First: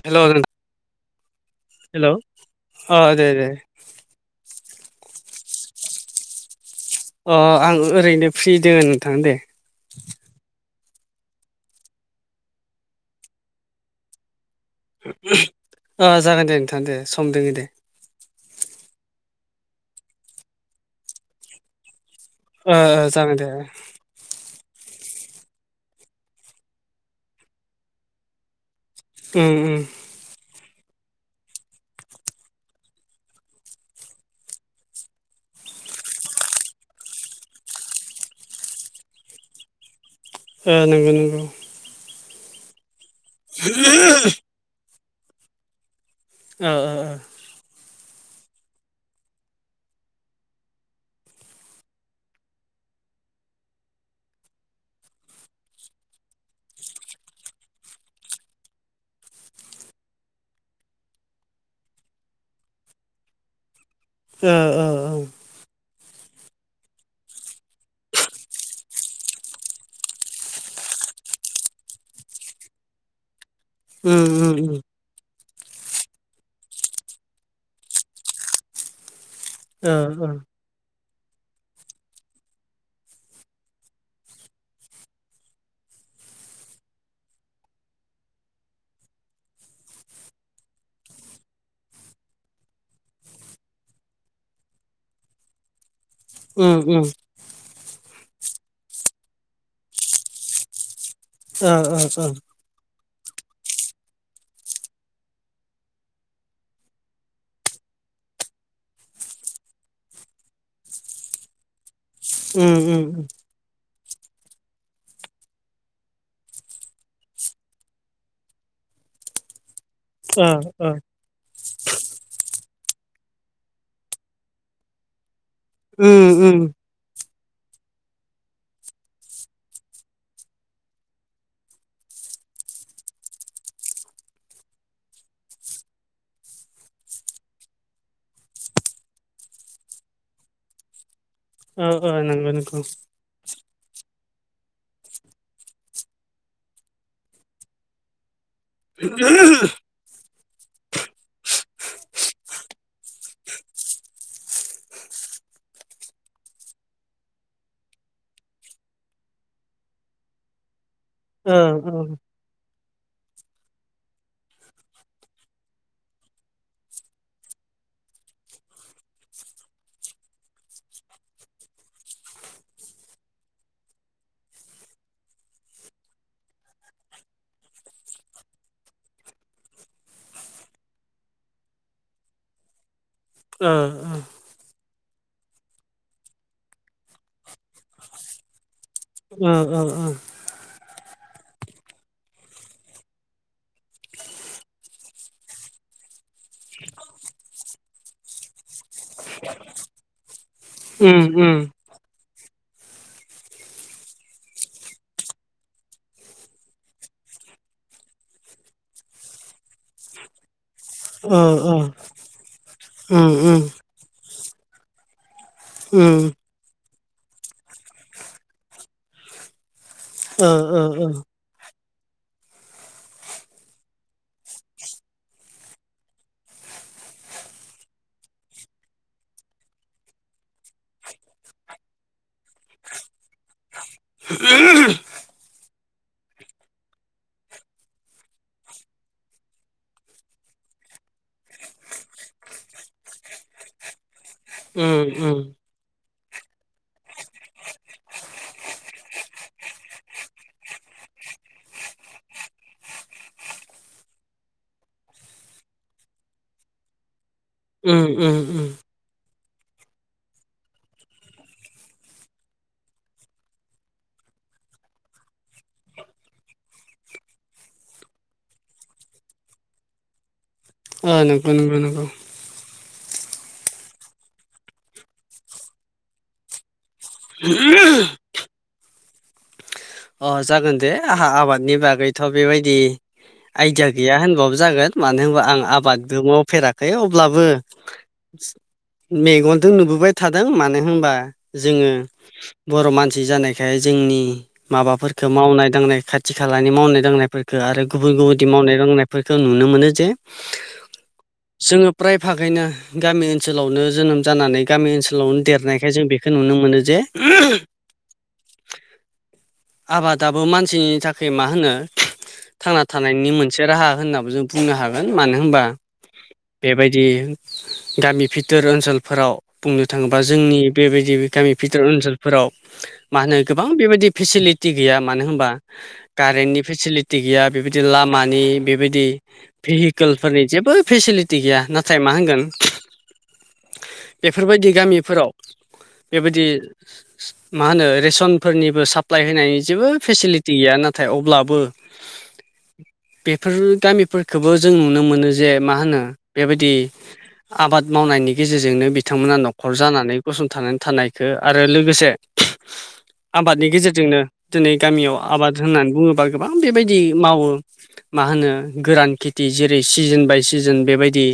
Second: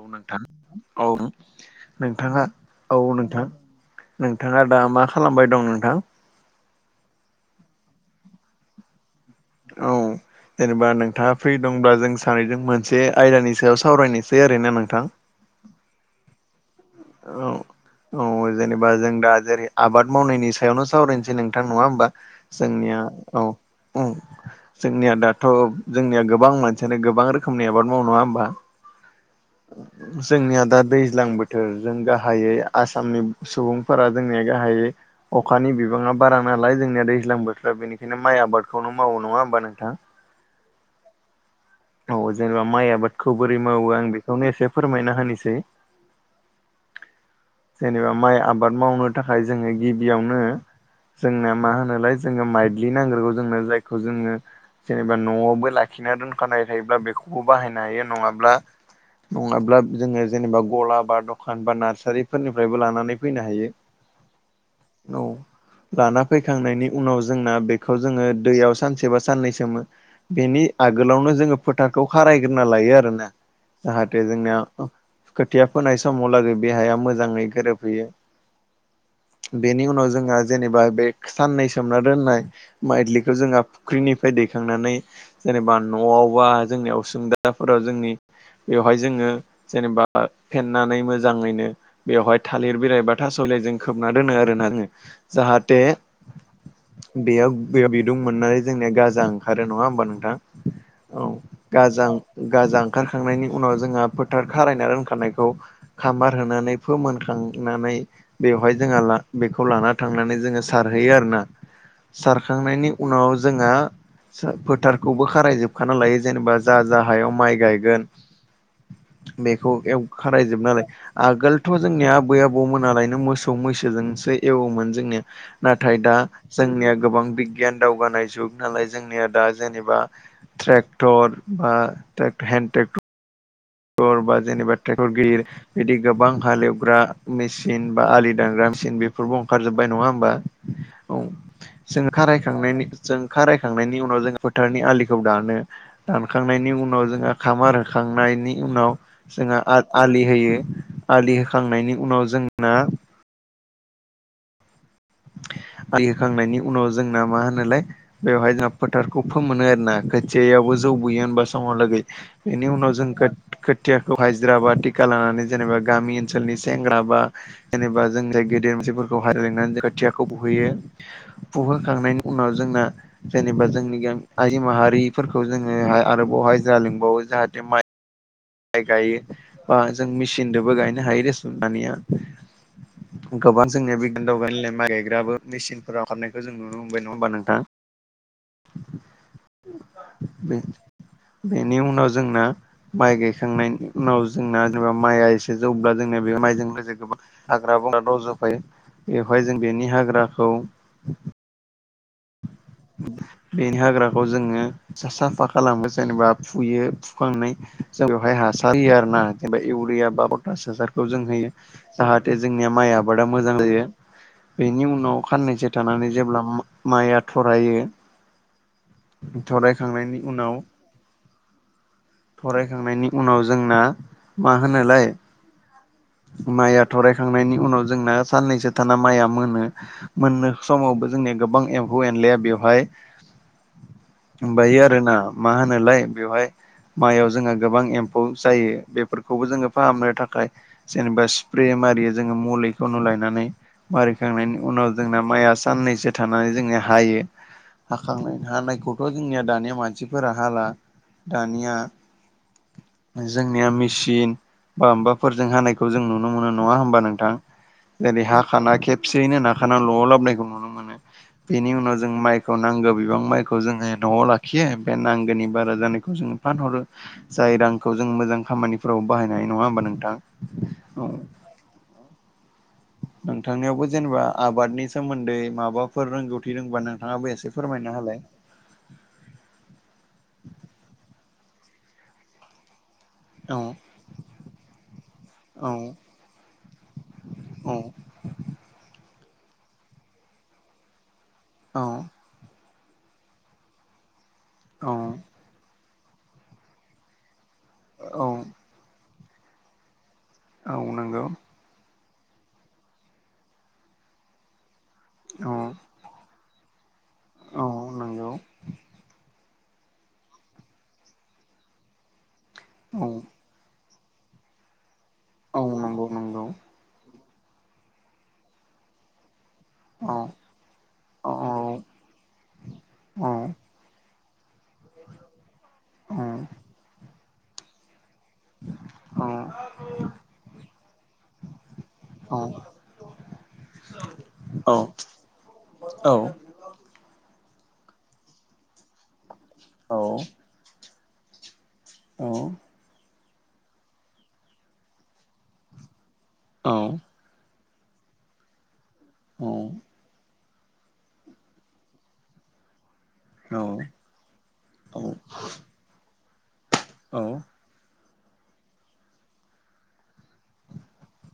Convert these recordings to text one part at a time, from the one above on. औ हेल' नोंथां औ नों नोंथाङा अ औ दे नोंथां दे नोंथाङा दा मा खालामबाय दं नोंथां? अ आं ओरैनो फ्रि दङो नोंथां दे औ जेनेबा नोंथाङा फ्रि दंब्ला जों सानैजों मोनसे आयदानि सायाव सावरायनोसै आरो ना मा? अ जागोन दे नोंथां दे सम औ दोङो दे औ जेनेबा जों दा जेरै आबाद मावनायनि सायावनो सावरायनोसै नोंथां नङा होमबा? ओ जोंनिया ओ जागोन औ। दे ओ जोंनिया दाथ' जोंनिया गोबां मानसियानो गोबां रोखोमनि आबाद मावो नङा होमबा? ओ हो। जोंनिया दा दैज्लां बोथोर जों गाहायै आसामनि सुबुंफोरा जोंनिया गाहायै अखानि बिबाङा बारा नालाय जोंनिया दैज्लां बोथोराव बेनिखायनो माइ आबादखौनो मावो नङा होमबा नोंथां? ओ नंगौ नंगौ। औ जेनेबा माइ आबादखौ बोरै मावो आं बेखौनो एसे फोरमायना होनोसै। ओ ओ। जेनेबा माइ आबाद मावनो थाखाय जोङो गिबियावनो जोंनो मा होनोलाय जोंङो माइज्लि नांग्रोगौ जोंनो जायखौ जोङो जेनेबा न'आवबो लाखिना दोनखानाय थायोब्ला बेखौबो बाहायनो हायो नङाब्ला नङाब्ला जोङो जेनेबा गला बा दखान बा नार्सारिफोरनिफ्रायबो लानानै फैनो हायो। ओ ओ उम ओ औ। लाना फैखांनायनि उनाव जोंना बेखौ जोङो दैयाव सानसे बा साननै सोमो। बेनि आगोलावनो जोङो फोथारखौ खारायग्रोना लायो आरोना जाहाथे जोंनिया खोथिया फोनाय समावलागै बे हाया मोजाङै गोरोबहैयो। बेनि ओ उनाव उम उम जोंहा जेनेबा बे साननै सोमना दोननाय माइज्लिखौ जोंहा फुख्रिनिफ्राय दैखांनानै जेनेबा न'आव बा जोंनि असुं गोदाफोराव जोंनि बेवहाय जोङो जेनेबा फेननानै मोजाङैनो बेवहाय थालिर बिलाइ बा थास' बिलाइजों खोबना दोनो आरोना जोङो जाहाथे उम उम। बेयाव बे बिदुं मोननानै जोंनिया गाजा ओंखारो नङा होमबा नोंथां। औ ओ ओ उम ओ गाजा गाजा ओंखारखांनायनि उनाव जोंहा फोथार खारायना दोनखानायखौ खामार होनानै फोमोनखांनानै बेवहाय जोंहा ला बेखौ लाना थांनानै जोङो सारहैयो आरोना। उम सारखांनायनि उनाव जोंहा सार फोथार खौबो खारायजोबखाना लायो जेनेबा जा जा हायाव माइ गायगोन। बेखौ एव खारायजोबनानै आगोलथ' जोंनि आबै आ‌ बौमोननालायनो मोसौ मैसोजोंसो एवोमोन जोंनिया। नाथाय दा उम जोंनिया गोबां बिगियान दावगानाय जुग नालाय जोंनिया दा जेने बा ट्रेकथर बा हेन्द ट्रेकटर टर बा जेनेबा ट्रेकटर गिदिर बिदि गोबां हालेवग्रा मेचिन बा आलि दानग्रा मेचिन बेफोरबो ओंखारजोबबाय नङा होमबा? औ ओ जों ओ नंगौ नंगौ ओ खारायखांनायनि जों खारायखांनायनि उनाव जों फोथारनि आलिखौ दानो। दानखांनायनि उनाव जोंहा खामार होखांनायनि उनाव जोंहा आ-आलि होयो आलि होखांनायनि उनाव जोंना आलि खोखांनायनि उनाव जोंना मा होनोलाय बेवहाय जोंहा फोथारखौ फोमोनो आरोना खोथियाबो जौबोयो होनबा समहा ओ लागै ओ बेनि उनाव जों खोथ-खोथियाखौ हाइजिर बा टिका लानानै जेनेबा गामि ओनसोलनि सेंग्रा बा जेनेबा जों जाय गेदेर मानसिफोरखौहाय लिंनानै जों खोथियाखौ फुहैयो। फुहोखांनायनि उनाव जोंना जेनेबा जोंनि गा आइ माहारिफोरखौ जोङो आ-आरोबावहाय जा लेंबावो जाहाथे माइ माइ गायो बा जों मेसिनदोबो गायनो हायो रेसन दानिया। गोबां ओ जोंनिया बिगियान [unintelligible] माइ गायग्राबो मेसिनफोरा ओंखारनायखौ जों नुनो मोनबाय नङा होमबा नोंथां? ओ ओ ओ। उम बेनि उनाव जोंना माइ गाय खांनायनि उनाव जोंना जेनेबा माइआ एसे जौब्ला जोंना बे माइजों लोगोसे गोबां हाग्रा बंग्रा रजफायो बेवहाय जों बेनि हाग्राखौ उम उम बेनि हाग्राखौ जोङो सा-साफा खालामो जेनेबा फुयो फुखांनाय जों बेवहाय हासार होयो आरोना जेनेबा इउरिया बा बटासाजार खौ जों ओ होयो ओ जाहाथे जोंनिया माइ आबादा उम मोजां उम जायो बेनि उनाव खाननैसो थानानै उम जेब्ला माइया थरायो थरायखांनायनि उनाव ओ ओ थरायखांनायनि उनाव जोंना मा होनोलाय माइया थरायखांनायनि उनाव जोंना साननैसो थाना माइया मोनो मोननो समावबो जोंनिया गोबां एम्फौ एनलाया बेवहाय माबायो ओ आरोना मा होनोलाय बेवहाय माइयाव जोंहा गोबां एम्फौ जायो बेफोरखौबो जोङो फाहामनो थाखाय। जेनेबा स्प्रे मारियो जोङो मुलिखौनो लायनानै मारिखांनायनि उम उनाव जोंना माइया साननैसो थानानै जोङो हायो हाखांनाय हानायखौथ' जोंनिया दानिया मानसिफोरा हाला दानिया जोंनिया मेसिन बा माबाफोरजों हानायखौ जों नुनो मोनो नङा होमबा नोंथां? उम जेरै- उम उम हाखाना खेबसेयैनो नाखाना न'आव लाबोनायखौ नुनो मोनो। बेनि उनाव जों माइखौ नांगौ बिबां माइखौ जोङो न'आव लाखियो बे नांगौनि बारा जानायखौ जों फानहरो जाय रांखौ जों मोजां खामानिफोराव बाहायनो हायो नङा होमबा नोंथां औ अ नंगौ नंगौ नंगौ नोंथांनियावबो जेनेबा आबादनि सोमोन्दै माबाफोर रोंगौथि रोंबा नों थाङाबो एसे फोरमायना होलाय अ जागोन दे आंहा आबादनि बागैथ' बेबायदि औ आइदिया गैया होनबाबो जागोन मानो होनबा आं औ आबादबो मावफेराखै अब्लाबो औ मेगनजों नुबोबाय थादों मानो होनबा औ जोङो बर' मानसि जानायखाय जोंनि औ माबाफोरखौ मावनाय दांनाय खाथि खालानि मावनाय दांनायफोर खो आरो गुबुन औ गुबुनदि मावनाय दांनायफोरखौ नुनो मोनो जे औ नंगौ जोङो फ्राय फागैनो गामि ओनसोलावनो जोनोम जानानै गामि ओनसोलावनो औ देरनायखाय जों बेखौ नुनो मोनो जे औ नंगौ। आबादाबो मानसिनि थाखाय मा होनो थांना औ थानायनि मोन से राहा होननाबो जों बुंनो हागोन मानो औ होनबा नंगौ नंगौ बेबायदि गामि फिथोर ओनसोलफोराव बुंनो औ थाङोबा जोंनि बेबायदि गामि औ भिथोर ओनसोलफोराव मा औ होनो गोबां बेबायदि फेसिलिटि गैया मानो होनबा। औ कारेन्टनि फेसिलिटि गैया बेबायदि लामानि बेबायदि औ भेहिकेलफोरनि जेबो फेसिलिटि गैया नाथाय मा औ होनगोन। बेफोर बायदि गामिफोराव बेबायदि मा होनो रेसनफोरनिबो साप्लाय होनाय जेबो फेसिलिटि गैया ना थाय अब्लाबो औ। बेफोर गामिफोरखौबो जों नुनो मोनो जे मा होनो बेबायदि। आबाद मावनायनि गेजेरजोंनो बिथांमोना न'खर जानानै। गसंथानानै थानायखौ आरो लोगोसे आबादनि गेजे जोंनो दिनै गामियाव आबाद होननानै बुङोबा गोबां बेबायदि औ मावो। मा होनो गोरान खेथि जेरै- सिजोन बाय सिजोन बेबायदि।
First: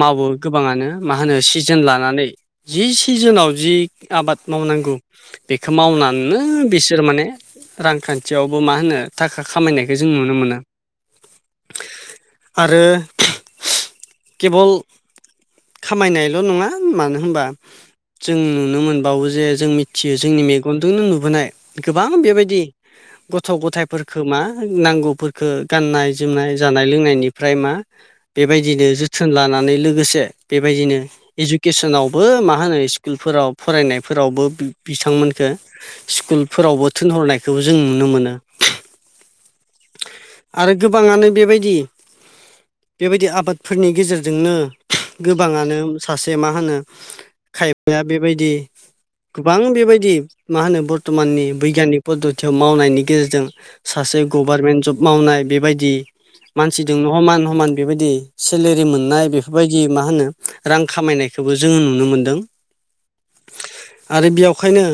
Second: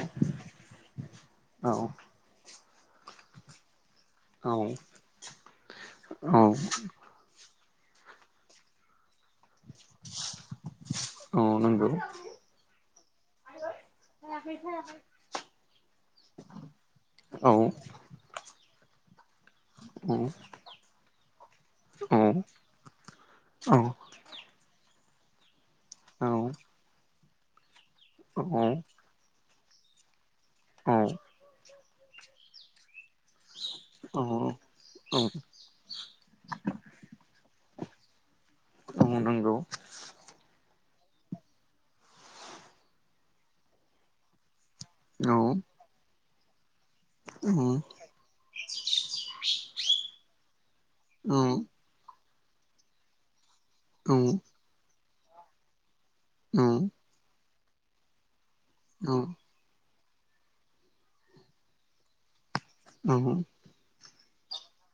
मावो गोबाङानो मा होनो सिजोन लानानै जि सिजोनाव जि आबाद औ औ मावनांगौ बेखौ मावनानैनो थारमाने रांखान्थियावबो मा होनो थाखा खामायनायखौ जों नुनो मोनो। औ नग आरो केबल खामायनायल' नङा मानो होनबा। औ जों नुनो मोनबावो जे जों औ मिथियो जोंनि मेगन। गुन्दुंनो नुबोनाय गोबां औ बेबायदि गथ' औ गथायाइफोरफोरखौ मा नांगौफोरखौ औ गाननाय औ जोमनाय औ जानाय लोंनायनिफ्राय मा औ बेबायदिनो जोथ जोथोन लानानै लोगोसे बेबायदिनो इडुकेसनावबो मा होनो स्कुलफोराव फरायनाय। फोरावबो औ बिथांमोनखो स्कुलफोरावबो थिोनहरनायखौ जों नुनो मोनो। माव नांगौ आरो गोबाङानो बेबायदि बेबायदि आबादफोरनि गेजेरजोंनो गोबाङानो सासे मा होनो खायफाया बेबायदि गोबां बेबायदि मा होनो बर्थ'माननि बैग्यानिक पद्दतियाव मावनायनि गेजेरजों सासे गभारमेन्ट जब मावनाय बेबायदि मानसिजोंनो समान समान बेबायदि सेलेरि मोननाय बेफोर। बेफोरबायदि मा होनो रां खामायनायखौबो जोङो नुनो मोन्दों। औ। आरो बेयावखायनो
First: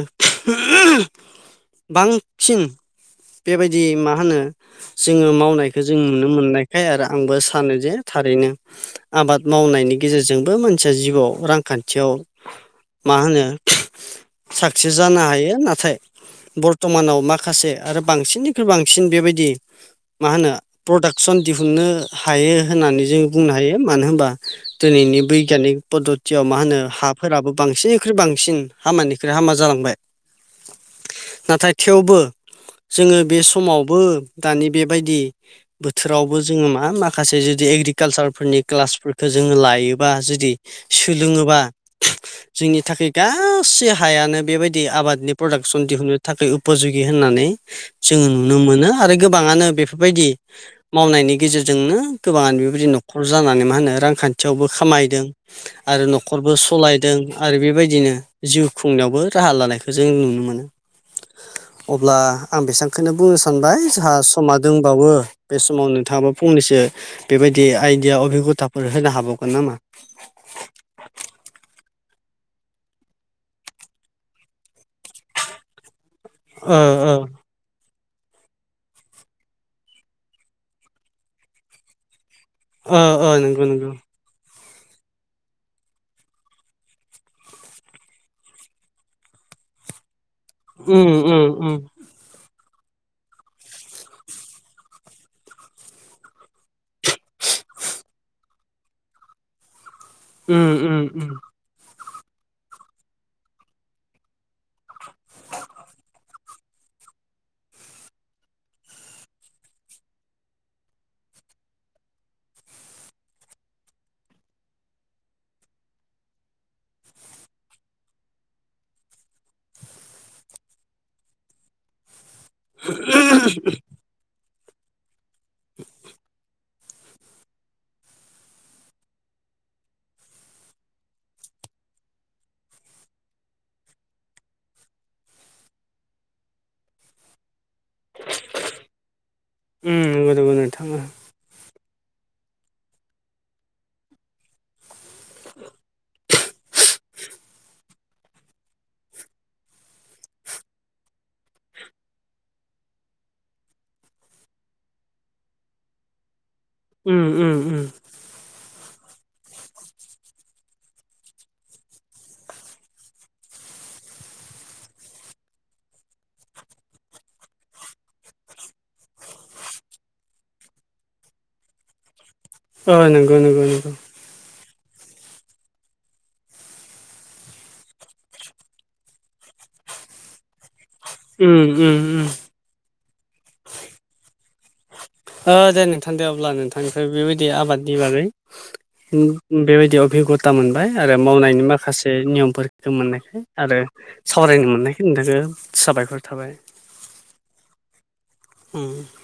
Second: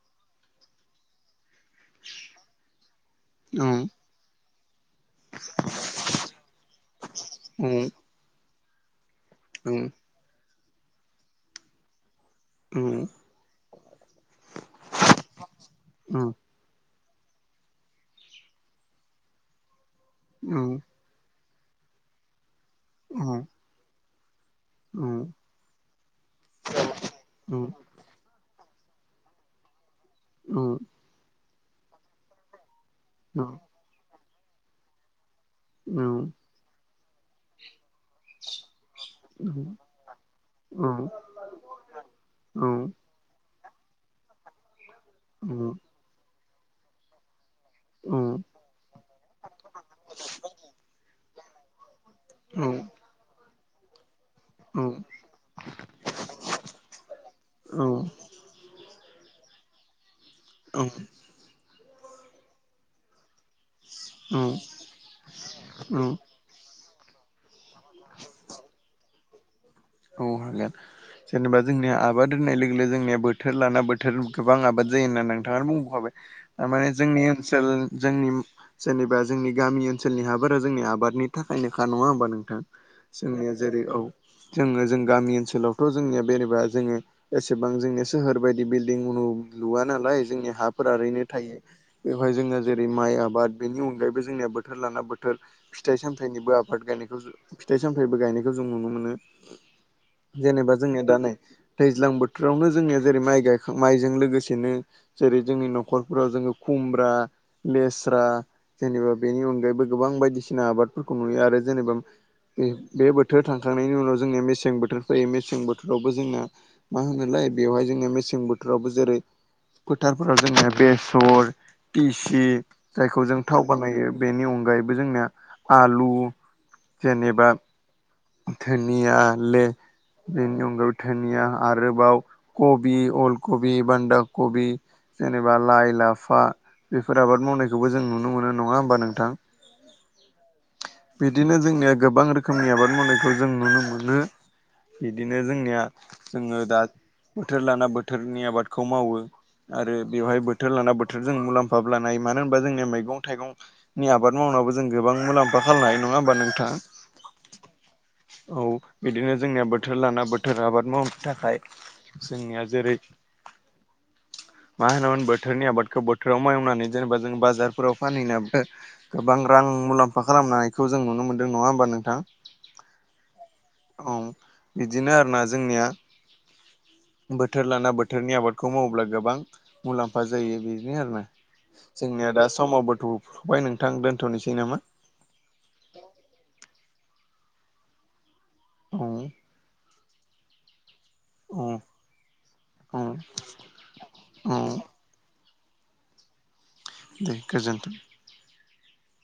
बांसिन बेबायदि मा होनो जोङो मावनायखौ जों नुनो मोननायखाय आरो आंबो सानो जे थारैनो आबाद मावनायनि गेजेरजोंबो मानसिया जिउआव रांखान्थियाव मा होनो साक्सेस जानो हायो नाथाय बर्थ'मानाव माखासे आरो बांसिननिख्रुइ बांसिन बेबायदि मा होनो प्रडाक्ट सन दिहुनन्नो हायो होननानै जों बुंनो हायो मानो होनबा। दिनैनि बैग्यानिक पद्द'तियाव मा होनो हाफोराबो बांसिन। खख्रुइ बांसिन हामानिख्रुइ हामा जालांबाय। औ नाथाय थेवबो जोङो बे समावबो दानि बेबायदि बोथोरावबो जोङो मा माखासे जुदि एग्रिकालसारफोरनि क्लासफोरखौ जोङो लायोबा जुदि सोलोङोबा जोंनि थाखाय गासै हायानो बेबायदि आबादनि प्रडाक्सन औ दिहुनो थाखाय उपजुगि होननानै औ जोङो नुनो मोनो आरो गोबाङानो बेफोरबायदि मावनायनि गेजेरजोंनो गोबाङानो औ बेबायदि न'खर जानानै मा होनो रांखान्थि खाथियावबो खामायदों आरो न'खरबो सालायदों आरो औ बेबायदिनो जिउ खुंनायावबो राहा लानायखौ जों नुनो मोनो औ अब्ला आं बेसबांखौनो बुंनो सानबाय जोंहा औ समा दंबावो बे समाव औ नोंथाङाबा फंनैसो बेबायदि आइदिया अभिगथाफोर होनो हाबावगोन नामा औ हगोन जेनेबा जोंनिया आबाद होननाय लोगो लोगो जोंनिया बोथोर लाना बोथोर गोबां आबाद जायो होनना नोंथाङा बुंबखाबाय ओ थारमाने ओ जोंनि ओनसोल जोंनि जेनेबा जोंनि गामि ओनसोलनि हा बोरा जोंनि आबादनि थाखायनोखा नङा होमबा नोंथां अ अ जोंनिया नंगौ जेरै नंगौ औ जोङो जों गामि ओनसोलावथ' जोंनिया बेेनेबा जोङो एसेबां जोंनि सोहोर बायदि बिल्डिं मु लुव नालाय जोंनि हाफोर उम ओरैनो उम थायो उम बेवहाय जोङो जेरै माइ आबाद बेनि अनगायैबो जोंनिया बोथोर लाना बोथोर फिथाइ सामथायाइनिबो आबाद गायनायखौ फिथाइ सामथायाइबो गायनायखौ जों नुनो मोनो उम जेनेबा जोंङया दा नै उम दैज्लां बोथोरावनो जोंङो जेरै माइ गायखां माइजों लोगोसेनो जेरै जोंनि न'खरफोराव जोङो खुमब्रा लेस्रा जेनेबा बेनि अनगायैबो गोबां बायदिसिना आबादफोरखौ नुयो आरो जेनेबा बे बोथोर थांखांनायनि उनाव जोंनिया मेसें बोथोर फैयो मेसें बोथोरावबो जोंना मा होनोलाय बेवहाय जोङो मेसें बोथोरावबो जेरै फोथारफोराव जोङो बेसर दिसि जायखौ जों थाव बानायो बेनि अनगायैबो जोंनिया आलु जेनेबा धोनिया ले बेनि अनगै धोनिया आरोबाव कबि अल कबि बान्दा कबि जेनेबा लाइ लाफा बेफोर आबाद मावनाय बेखौबो जों नुनो मोनो नङा होमबा नोंथां उम नंगौ नंगौ नोंथां ओ बिदिनो जोंनिया गोबां रोखोमनि आबाद मावनायखौ जों नुनो मोनो बिदिनो जोंनिया जोङो दा बोथोर लाना बोथोरनि आबादखौ मावो आरो बेवहाय बोथोर लाना बोथोरजों मुलाम्फाबो लानो हायो मानो होनबा जोंनिया मैगं थाइगं नि आबाद मावनाबो जों गोबां मुलाम्फा खालामनो हायो नङा होमबा नोंथा उम उम उम औ बिदिनो जोंनिया बोथोर लाना बोथोर आबाद मावनो थाखाय जोंनिया जेरै मा होनोमोन बोथोरनि आबादखौ बोथोराव मावनानै जेनेबा जों बाजारफोराव फानहैनो गोबां रां मुलाम्फा खालामनायखौ जों नुनो मोनदों नङा होमबा नोंथां औ नंगौ नंगौ नंगौ औ बिदिनो आरोना जोंनिया बोथोर लाना बोथोरनि आबादखौ मावोब्ला गोबां मुलाम्फा जायो बे बिदिनो आरोना उम उम उम जोंनिया दा समावबोथ'फबाय नोंथां दोनथ'नोसै नामा ओ दे नोंथां दे अब्ला नोंथांनिफ्राय बेबायदि आबादनि बागै औ बेबायदि अबिगथा मोनबाय आरो मावनायनि औ माखासे नियमफोरखौ औ मोननायखाय आरो औ सावरायनो मोननायखाय नोंथांखौ साबायखर थाबाय दे गोजोन्थों उम